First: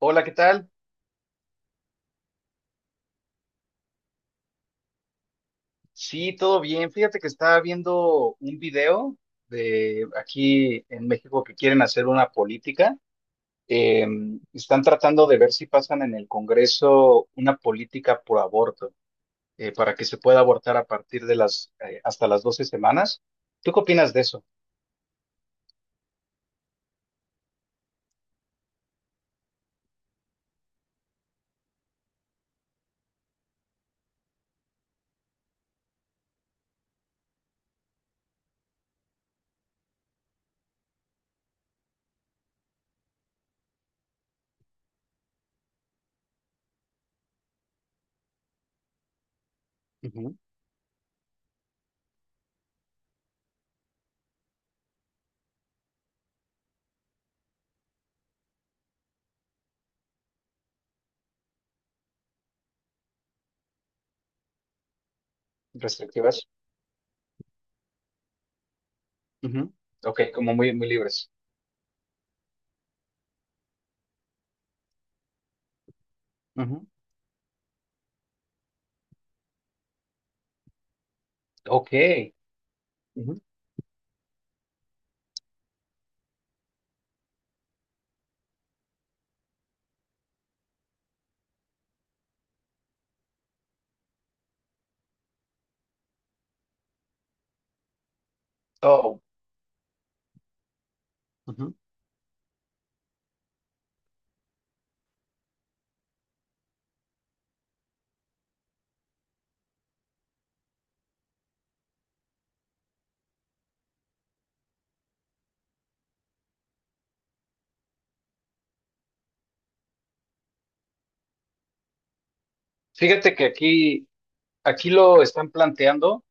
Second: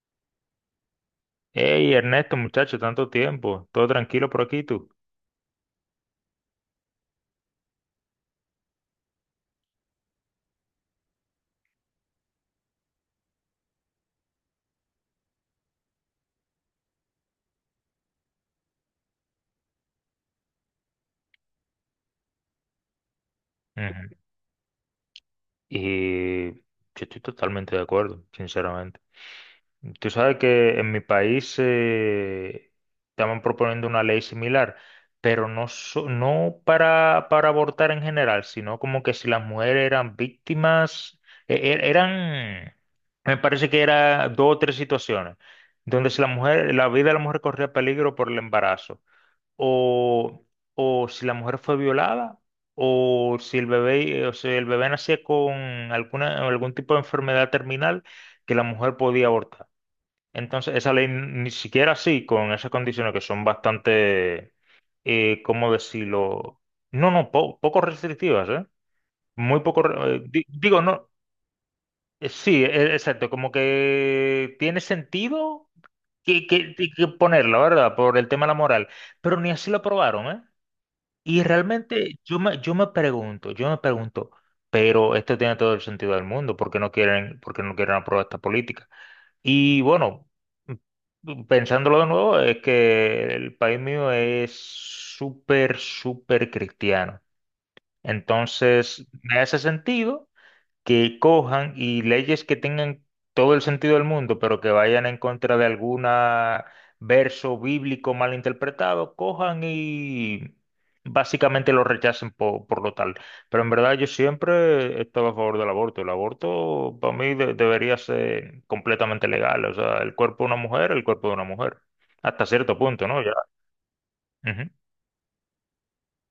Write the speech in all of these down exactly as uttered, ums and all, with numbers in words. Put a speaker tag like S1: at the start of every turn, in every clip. S1: Hola, ¿qué tal?
S2: Hey, Ernesto, muchacho, tanto tiempo. Todo tranquilo por aquí, tú.
S1: Sí, todo bien. Fíjate que estaba viendo un video de aquí en México que quieren hacer una política. Eh, están tratando de ver si pasan en el Congreso una política por aborto, eh, para que se pueda abortar a partir de las, eh, hasta las doce semanas. ¿Tú qué opinas de
S2: Ujú.
S1: eso?
S2: Y yo estoy totalmente de acuerdo, sinceramente. Tú sabes que en mi país eh, estaban proponiendo una ley similar, pero no, so- no para, para abortar en general, sino como que si las mujeres eran víctimas, e- e- eran, me parece que era dos o tres situaciones, donde si la mujer, la vida de la mujer corría peligro por el embarazo.
S1: Ujú.
S2: o, o si la mujer fue violada, o si el bebé, o si el bebé nacía con alguna, algún tipo de enfermedad terminal que la mujer podía abortar. Entonces, esa ley ni siquiera así, con esas condiciones que son bastante, eh, ¿cómo
S1: ¿Restrictivas?
S2: decirlo? No, no, po- poco restrictivas, ¿eh? Muy
S1: Ujú.
S2: poco, re-
S1: Ok,
S2: eh, di-
S1: como muy,
S2: digo,
S1: muy
S2: no,
S1: libres.
S2: eh, sí, e- exacto, como que tiene sentido que, que,
S1: Ujú.
S2: que ponerla, ¿verdad? Por el tema de la moral, pero ni así lo aprobaron, ¿eh? Y
S1: Ok.
S2: realmente yo me, yo me
S1: Ujú.
S2: pregunto, yo me pregunto, pero esto tiene todo el sentido del mundo, ¿por qué no quieren, por qué no quieren aprobar esta política? Y bueno, mm, pensándolo de nuevo, es que el país mío es súper, súper cristiano. Entonces,
S1: Oh.
S2: me hace sentido que cojan
S1: Ujú.
S2: y leyes que tengan todo el sentido del mundo, pero que vayan en contra de algún verso bíblico mal interpretado, cojan y básicamente lo rechacen po- por, lo tal. Pero en verdad yo siempre estaba a favor del aborto. El aborto para mí de- debería ser completamente legal. O sea, el cuerpo de una mujer, el cuerpo de una mujer. Hasta cierto punto, ¿no? Ya.
S1: Fíjate que aquí,
S2: Ujú,
S1: aquí lo están planteando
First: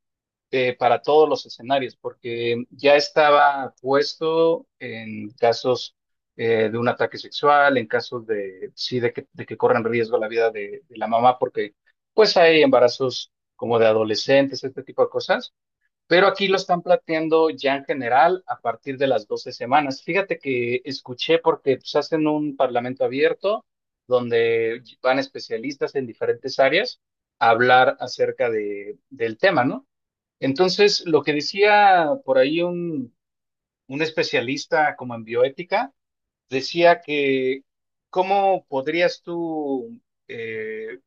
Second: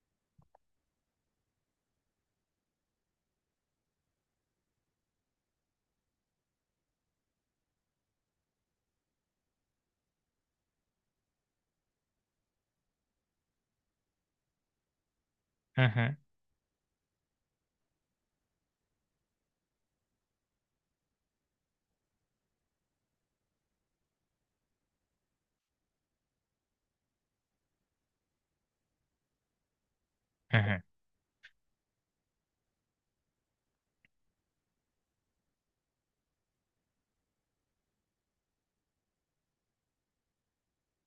S1: eh, para todos los escenarios, porque ya estaba puesto en casos eh, de un ataque sexual, en casos de, sí, de que, de que corran riesgo la vida de, de la mamá, porque pues hay embarazos como de adolescentes, este tipo de cosas,
S2: ujú,
S1: pero aquí lo están planteando ya en general a partir de las doce semanas. Fíjate que escuché porque pues, hacen un parlamento abierto donde van especialistas en diferentes áreas a hablar acerca de, del tema, ¿no?
S2: ujú.
S1: Entonces, lo que decía por ahí un, un especialista como en bioética, decía que cómo podrías tú, eh,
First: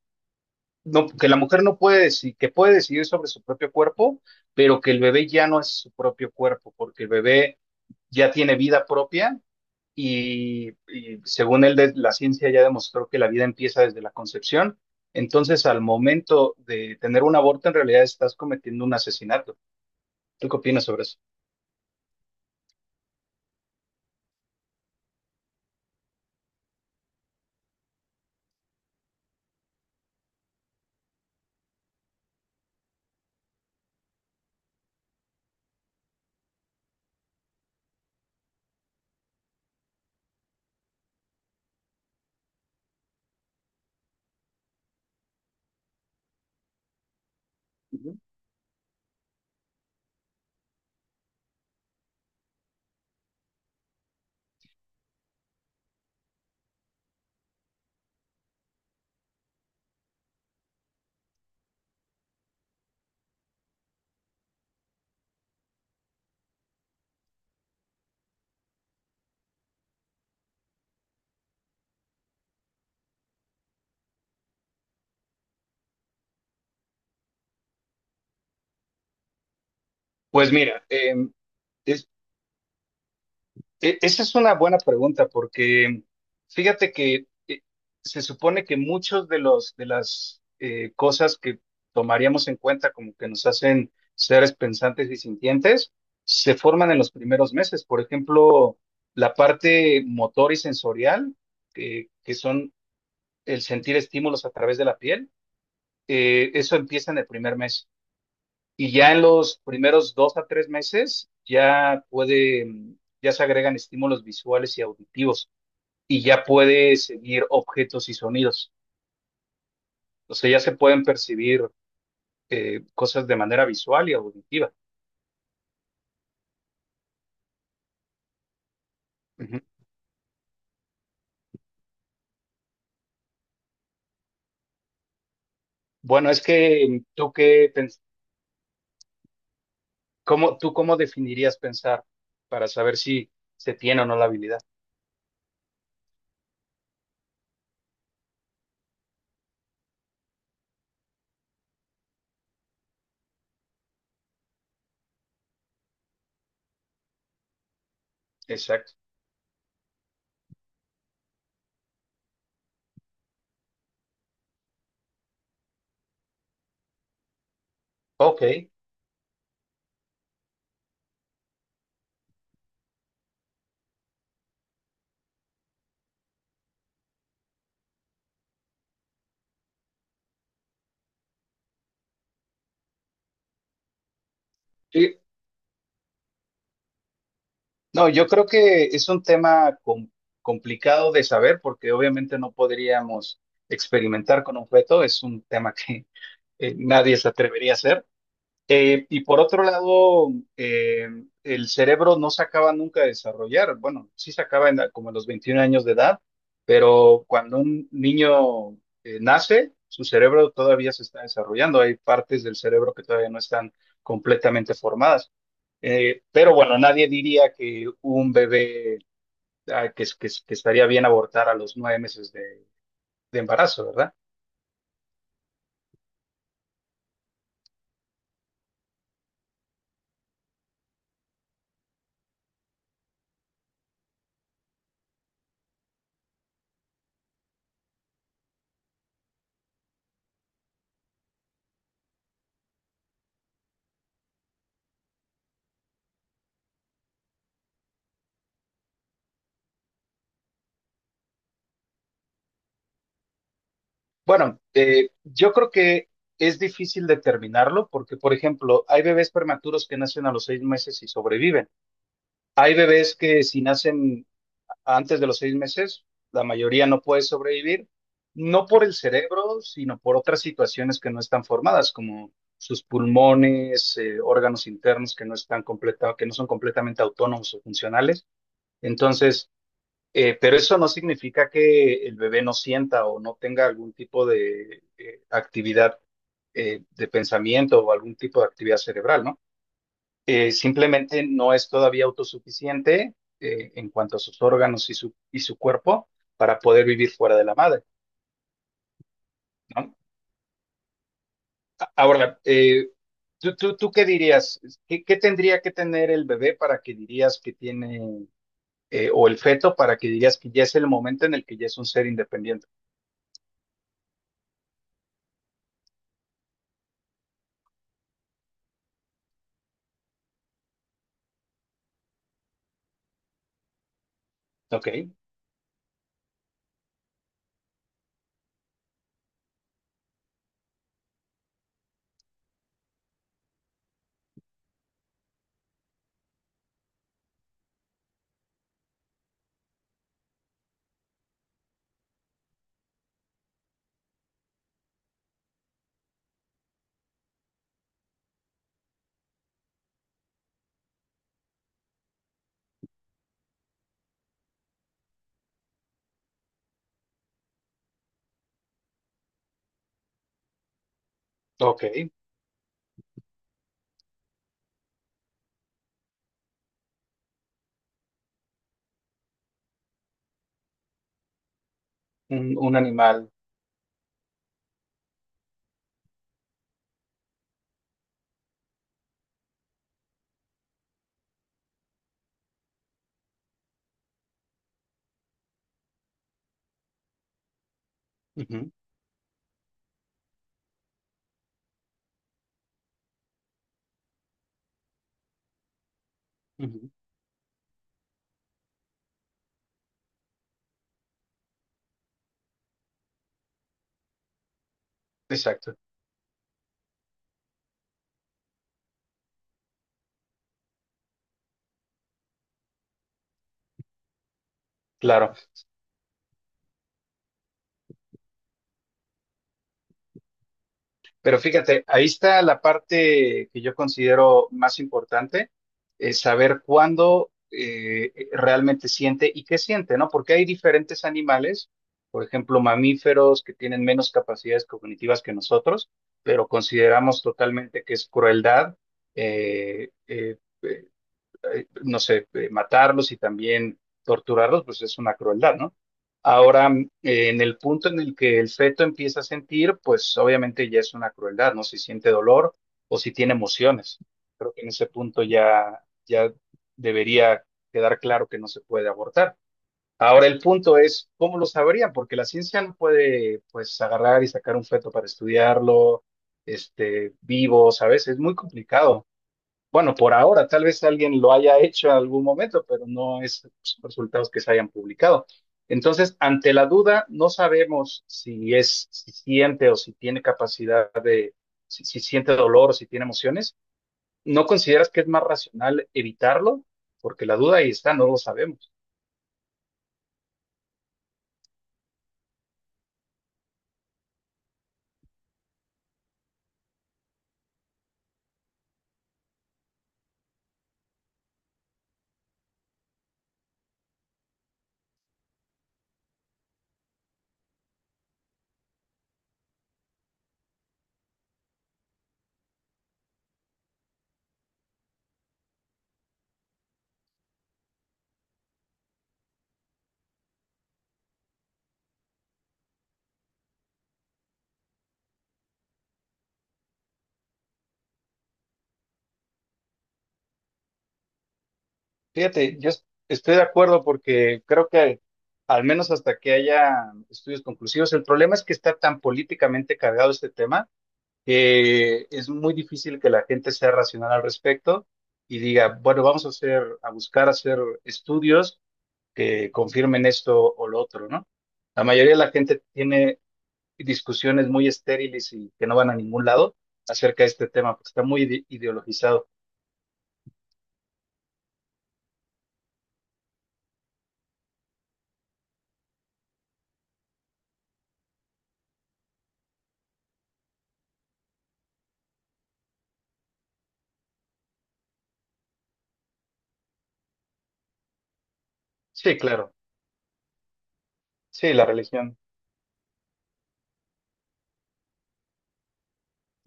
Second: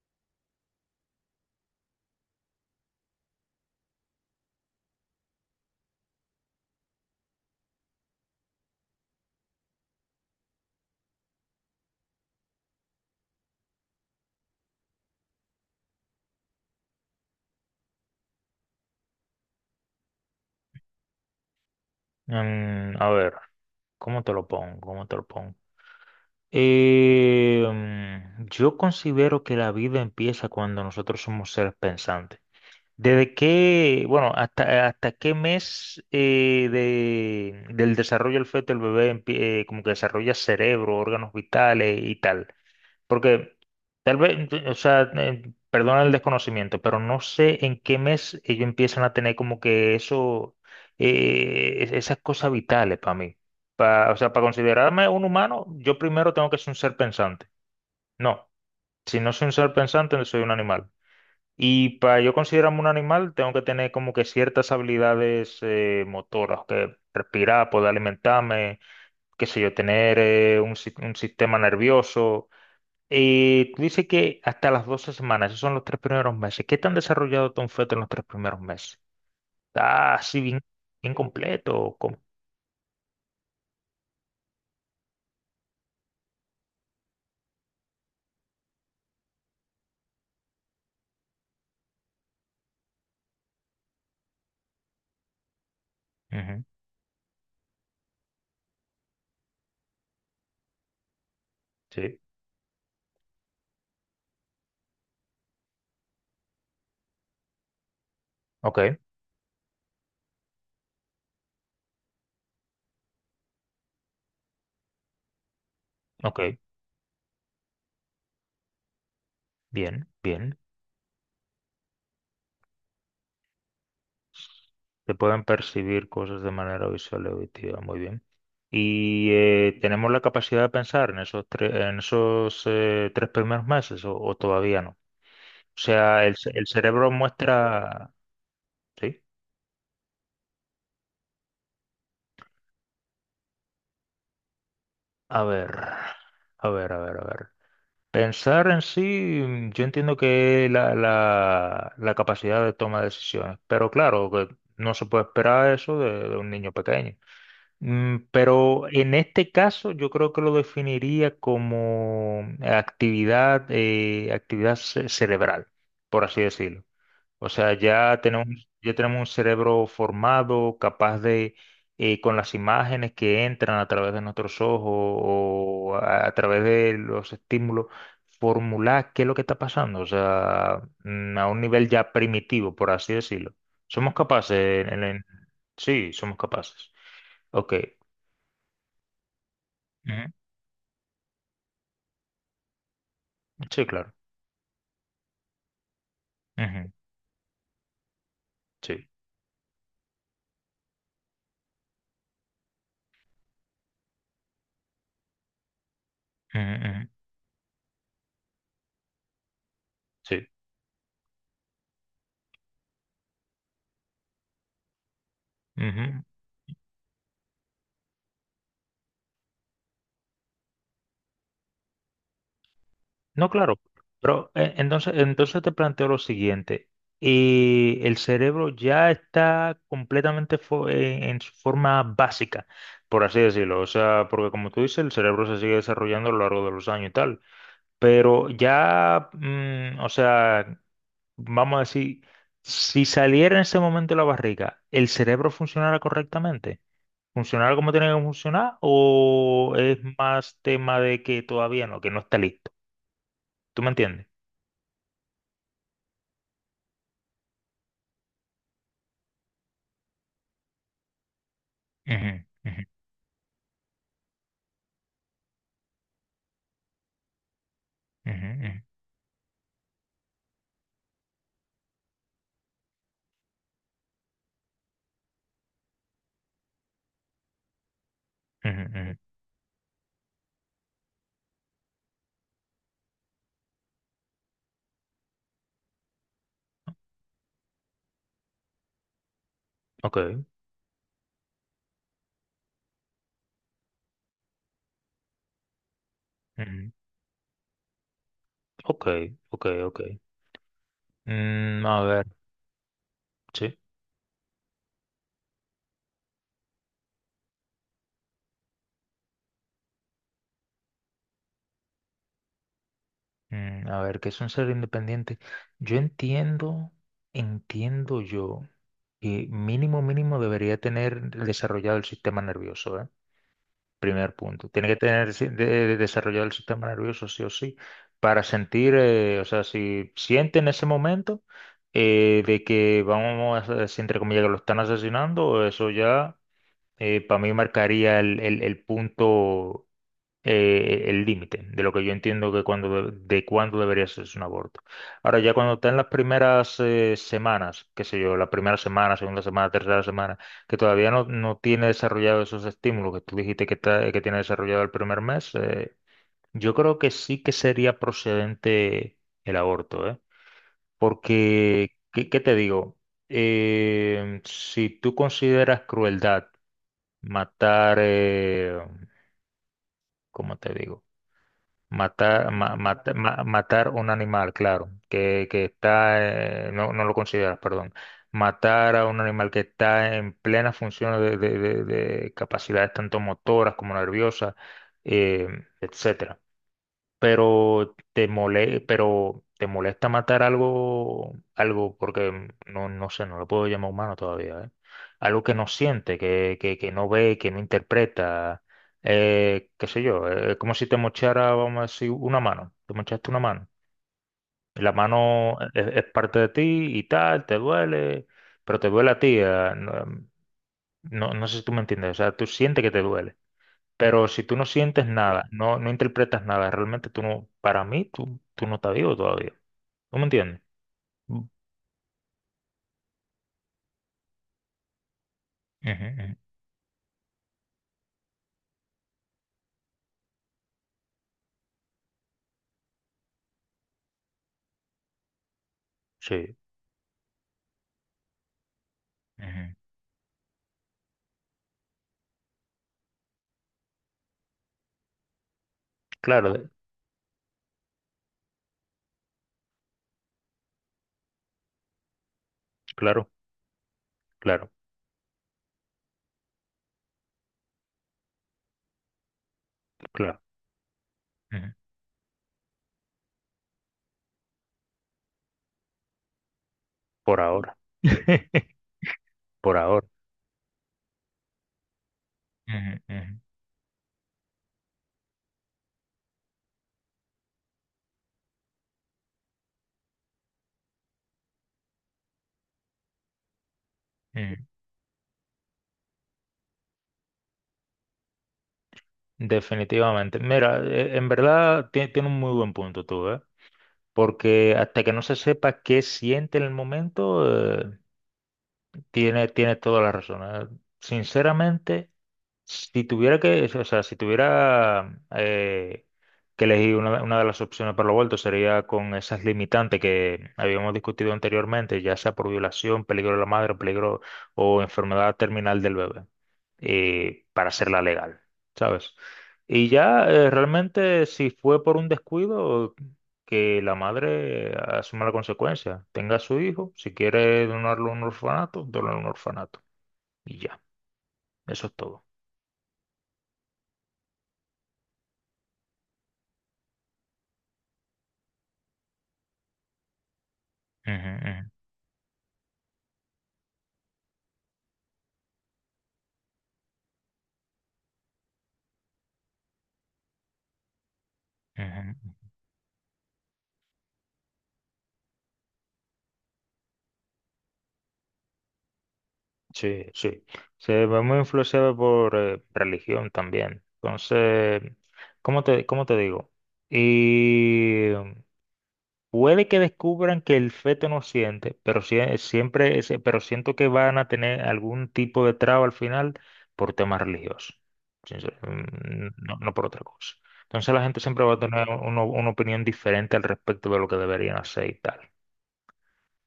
S1: no, que la mujer no puede decir, que puede decidir sobre su propio cuerpo, pero que el bebé ya no es su propio cuerpo, porque el bebé ya tiene vida propia y, y según él, de- la ciencia ya demostró que la vida empieza desde la concepción. Entonces, al momento de tener un aborto, en realidad estás cometiendo un asesinato. ¿Tú qué opinas sobre eso?
S2: Mm, a ver, ¿cómo te lo pongo? ¿Cómo te lo pongo? Eh, mm, yo considero que la vida empieza cuando nosotros somos seres pensantes. ¿Desde qué, bueno, hasta, hasta qué mes eh, de- del desarrollo del feto el bebé empie- eh, como que desarrolla cerebro, órganos vitales y tal? Porque tal vez, o sea, eh, perdona el desconocimiento, pero no sé en qué mes ellos empiezan a tener como que eso, eh, es- esas cosas vitales para mí. Pa- o sea, para considerarme un humano, yo primero tengo que ser un ser pensante. No, si no soy un ser pensante, no soy un animal. Y para yo considerarme un animal, tengo que tener como que ciertas habilidades eh, motoras, que respirar, poder alimentarme, qué sé yo, tener eh, un si- un sistema nervioso eh, tú dices que hasta las doce semanas, esos son los tres primeros meses. ¿Qué tan desarrollado está un feto en los tres primeros meses? Está así
S1: Pues
S2: bien,
S1: mira,
S2: bien
S1: em,
S2: completo. ¿O
S1: es-
S2: cómo?
S1: e- esa es una buena pregunta porque fíjate que eh, se supone que muchos de los de las eh, cosas que tomaríamos en cuenta como que nos hacen seres pensantes y sintientes se
S2: Ujú.
S1: forman en los primeros meses. Por ejemplo, la parte motor y sensorial, que
S2: Sí.
S1: que son el sentir estímulos a través de la piel, eh, eso empieza en el primer mes. Y
S2: Ok,
S1: ya en los primeros dos a tres meses ya puede, mm, ya se agregan estímulos visuales y auditivos y
S2: ok.
S1: ya puede seguir objetos y sonidos.
S2: Bien,
S1: O sea,
S2: bien.
S1: ya se pueden percibir eh, cosas de manera visual y auditiva.
S2: Se pueden percibir cosas de manera visual y auditiva, muy bien. Y
S1: Ujú.
S2: eh, tenemos la capacidad de pensar en esos, tres en esos eh, tres primeros meses o, o todavía no. O sea,
S1: Bueno,
S2: el,
S1: es
S2: ce- el
S1: que mm,
S2: cerebro
S1: tú qué, pens-
S2: muestra. Sí,
S1: cómo, tú cómo definirías pensar para saber si se tiene o no la habilidad.
S2: a ver, a ver, a ver, a ver. Pensar en sí, mm, yo entiendo que es la, la, la capacidad de toma de decisiones, pero claro, que no se puede esperar eso de, de un niño pequeño. Mm, Pero
S1: Exacto.
S2: en este caso yo creo que lo definiría como actividad, eh, actividad ce- cerebral, por así decirlo. O sea, ya
S1: Ok.
S2: tenemos, ya tenemos un cerebro formado, capaz de, eh, con las imágenes que entran a través de nuestros ojos o a, a través de los estímulos, formular qué es lo que está pasando. O sea, mm, a un nivel ya primitivo, por así decirlo. Somos capaces, en-
S1: Y,
S2: en- sí, somos capaces. Ok.
S1: No, yo creo que es un tema com-
S2: Ujú.
S1: complicado de saber porque obviamente no podríamos
S2: Sí, claro.
S1: experimentar con un objeto, es un tema que eh,
S2: Ujú.
S1: nadie se atrevería a hacer, eh,
S2: Sí.
S1: y por otro lado, eh, el cerebro no se acaba nunca de desarrollar. Bueno, sí se acaba en la- como a los veintiún años de edad,
S2: Ujú, ujú.
S1: pero cuando un niño eh, nace, su
S2: Sí.
S1: cerebro todavía se está desarrollando. Hay partes del cerebro que todavía no están completamente formadas.
S2: Ujú.
S1: Eh, pero bueno, nadie diría que un bebé, ah, que, es- que- es- que estaría bien abortar a los nueve meses de de
S2: No, claro,
S1: embarazo, ¿verdad?
S2: pero eh, entonces, entonces te planteo lo siguiente. Y el cerebro ya está completamente fo- en, en su forma básica, por así decirlo. O sea, porque como tú dices, el cerebro se sigue desarrollando a lo largo de los años y tal. Pero ya, mm, o sea, vamos a decir, si saliera en ese momento de la barriga, ¿el cerebro funcionara correctamente? ¿Funcionara como tiene que funcionar? ¿O es más tema de que todavía no, que no está listo? ¿Tú me entiendes?
S1: Bueno, eh, yo creo que es difícil determinarlo porque, por ejemplo, hay bebés prematuros que nacen a los seis meses y sobreviven.
S2: Ujú,
S1: Hay
S2: ujú,
S1: bebés que si nacen antes de los seis meses, la mayoría no puede sobrevivir, no
S2: ujú,
S1: por el cerebro, sino por otras situaciones que no están formadas, como sus pulmones, eh, órganos internos que no están completa, que no son completamente autónomos o funcionales.
S2: ujú, ujú, ujú.
S1: Entonces, eh, pero eso no significa que el bebé no sienta o no tenga algún tipo de eh, actividad eh, de pensamiento o algún tipo de actividad cerebral, ¿no?
S2: Ok,
S1: Eh, simplemente no es todavía autosuficiente eh, en cuanto a sus órganos y su, y su cuerpo para poder
S2: ujú.
S1: vivir fuera de la madre,
S2: Ok, ok,
S1: ¿no?
S2: ok. Mm, a ver,
S1: Ahora, eh, ¿tú, tú,
S2: sí.
S1: tú qué dirías? ¿Qué, qué tendría que tener el bebé para que dirías que tiene, eh, o el feto para que dirías que ya es el momento en el que ya es un ser independiente?
S2: Mm, a ver, ¿qué es un ser independiente? Yo entiendo, entiendo yo que mínimo, mínimo debería tener desarrollado el sistema nervioso, ¿eh? Primer punto. Tiene
S1: Ok,
S2: que tener si- de- de- desarrollado el sistema nervioso sí o sí para sentir, eh, o sea, si siente en ese momento eh, de que vamos, a, si entre comillas que lo están asesinando, eso ya eh, para mí marcaría el, el- el punto, eh, el límite de lo que yo entiendo que cuando, de, de cuándo debería ser un aborto. Ahora, ya cuando está en las primeras eh, semanas, qué sé yo, la primera semana, segunda semana, tercera semana, que todavía no, no tiene desarrollado esos estímulos que tú dijiste que, está- que tiene desarrollado el primer mes, eh, yo creo que sí que sería procedente el aborto, ¿eh?
S1: ok.
S2: Porque, ¿qué, qué te digo? Eh, si tú consideras crueldad, Matar, eh, ¿cómo te digo? Matar,
S1: un,
S2: ma-
S1: un
S2: mata-
S1: animal.
S2: ma- matar un animal, claro, que, que está, eh, no, no lo consideras, perdón. Matar a un animal que está en plena función de, de- de- de capacidades tanto motoras como nerviosas, eh, etcétera, pero te
S1: Ujú,
S2: mole, pero te molesta matar algo, algo, porque no, no sé, no lo puedo llamar humano todavía, ¿eh? Algo que no siente, que, que,
S1: ujú.
S2: que no ve, que no interpreta, eh, qué sé yo, eh, es como si te mochara, vamos a decir, una mano, te mochaste una mano. La mano
S1: Exacto,
S2: es, es parte de ti y tal, te duele, pero te duele a ti, eh, no, no no sé si tú me entiendes, o sea, tú sientes que te duele pero si tú no sientes
S1: claro.
S2: nada, no, no interpretas nada, realmente tú no, para mí, tú, tú no estás vivo todavía. ¿Tú me entiendes?
S1: Pero
S2: Mm.
S1: fíjate, ahí está la parte que yo considero más importante,
S2: Ujú,
S1: es
S2: ujú.
S1: saber cuándo eh, eh, realmente siente y qué siente, ¿no? Porque hay diferentes animales, por ejemplo, mamíferos que tienen menos capacidades cognitivas que nosotros, pero
S2: Sí.
S1: consideramos totalmente que es crueldad.
S2: Ujú.
S1: eh, eh, eh, eh, no sé, eh, matarlos y también torturarlos, pues es una crueldad, ¿no?
S2: Claro, de-
S1: Ahora, eh, en el punto en el que el feto empieza a sentir, pues obviamente ya es una crueldad, ¿no? Si siente dolor o si
S2: claro,
S1: tiene emociones. Creo que en
S2: claro,
S1: ese punto ya, ya debería quedar claro que no se puede abortar. Ahora el
S2: claro.
S1: punto es, ¿cómo lo
S2: Ujú.
S1: sabrían? Porque la ciencia no puede, pues, agarrar y sacar un feto para estudiarlo, este,
S2: Por
S1: vivo,
S2: ahora.
S1: ¿sabes? Es muy complicado.
S2: Por
S1: Bueno,
S2: ahora.
S1: por ahora, tal vez alguien lo haya hecho en algún momento, pero
S2: Ujú,
S1: no
S2: ujú,
S1: es resultados que se hayan publicado. Entonces, ante la duda, no sabemos si es, si siente o si tiene capacidad de, si, si siente dolor o si tiene emociones. ¿No
S2: ujú.
S1: consideras que es más racional evitarlo? Porque la duda ahí está, no lo sabemos.
S2: Definitivamente. Mira, eh, en verdad tie- tiene un muy buen punto tú, ¿eh? Porque hasta que no se sepa qué siente en el momento, eh, tiene, tiene toda la razón. ¿Eh? Sinceramente, si tuviera que, o sea, si tuviera eh, que elegir una, una de las opciones para los vueltos sería con esas limitantes que habíamos discutido anteriormente, ya sea por violación, peligro de la madre, peligro o enfermedad terminal del bebé, eh, para hacerla legal, ¿sabes? Y ya eh, realmente si fue por un descuido, que la madre eh, asuma la consecuencia, tenga a su hijo, si quiere donarlo a un orfanato, donarlo a un orfanato, y ya, eso es todo.
S1: Fíjate, yo es- estoy de acuerdo porque creo que al menos hasta que haya estudios conclusivos, el problema es que está tan políticamente cargado este tema,
S2: Ujú, ujú.
S1: eh, es muy difícil que la gente sea racional al respecto y diga, bueno, vamos a hacer, a buscar hacer estudios que confirmen esto o lo otro, ¿no? La mayoría de la
S2: Ujú.
S1: gente tiene discusiones muy estériles y que no van a ningún lado acerca de este tema, porque está muy ide- ideologizado.
S2: Sí, sí. Se ve muy influenciado por eh, religión también. Entonces, ¿cómo te, cómo te digo? Y puede que descubran que el feto no siente, pero sie- eh, siempre, es- pero siento que van a tener algún tipo de traba al final por temas religiosos. Sincer-
S1: Sí,
S2: mm,
S1: claro,
S2: No, no por otra cosa. Entonces la gente siempre
S1: sí,
S2: va a
S1: la
S2: tener
S1: religión,
S2: uno- una opinión diferente al respecto de lo que deberían hacer y tal.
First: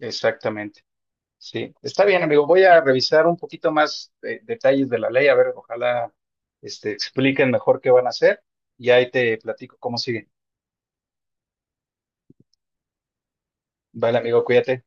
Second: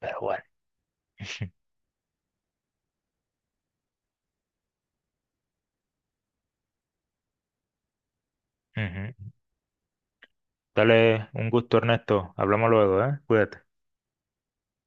S2: Pero bueno.
S1: Sí, está bien, amigo. Voy a revisar un poquito más, eh, detalles de la ley, a ver, ojalá este, expliquen mejor qué van a hacer y ahí
S2: Ujú.
S1: te platico cómo sigue.
S2: Dale, un gusto, Ernesto. Hablamos luego, ¿eh? Cuídate.
S1: Vale, amigo, cuídate.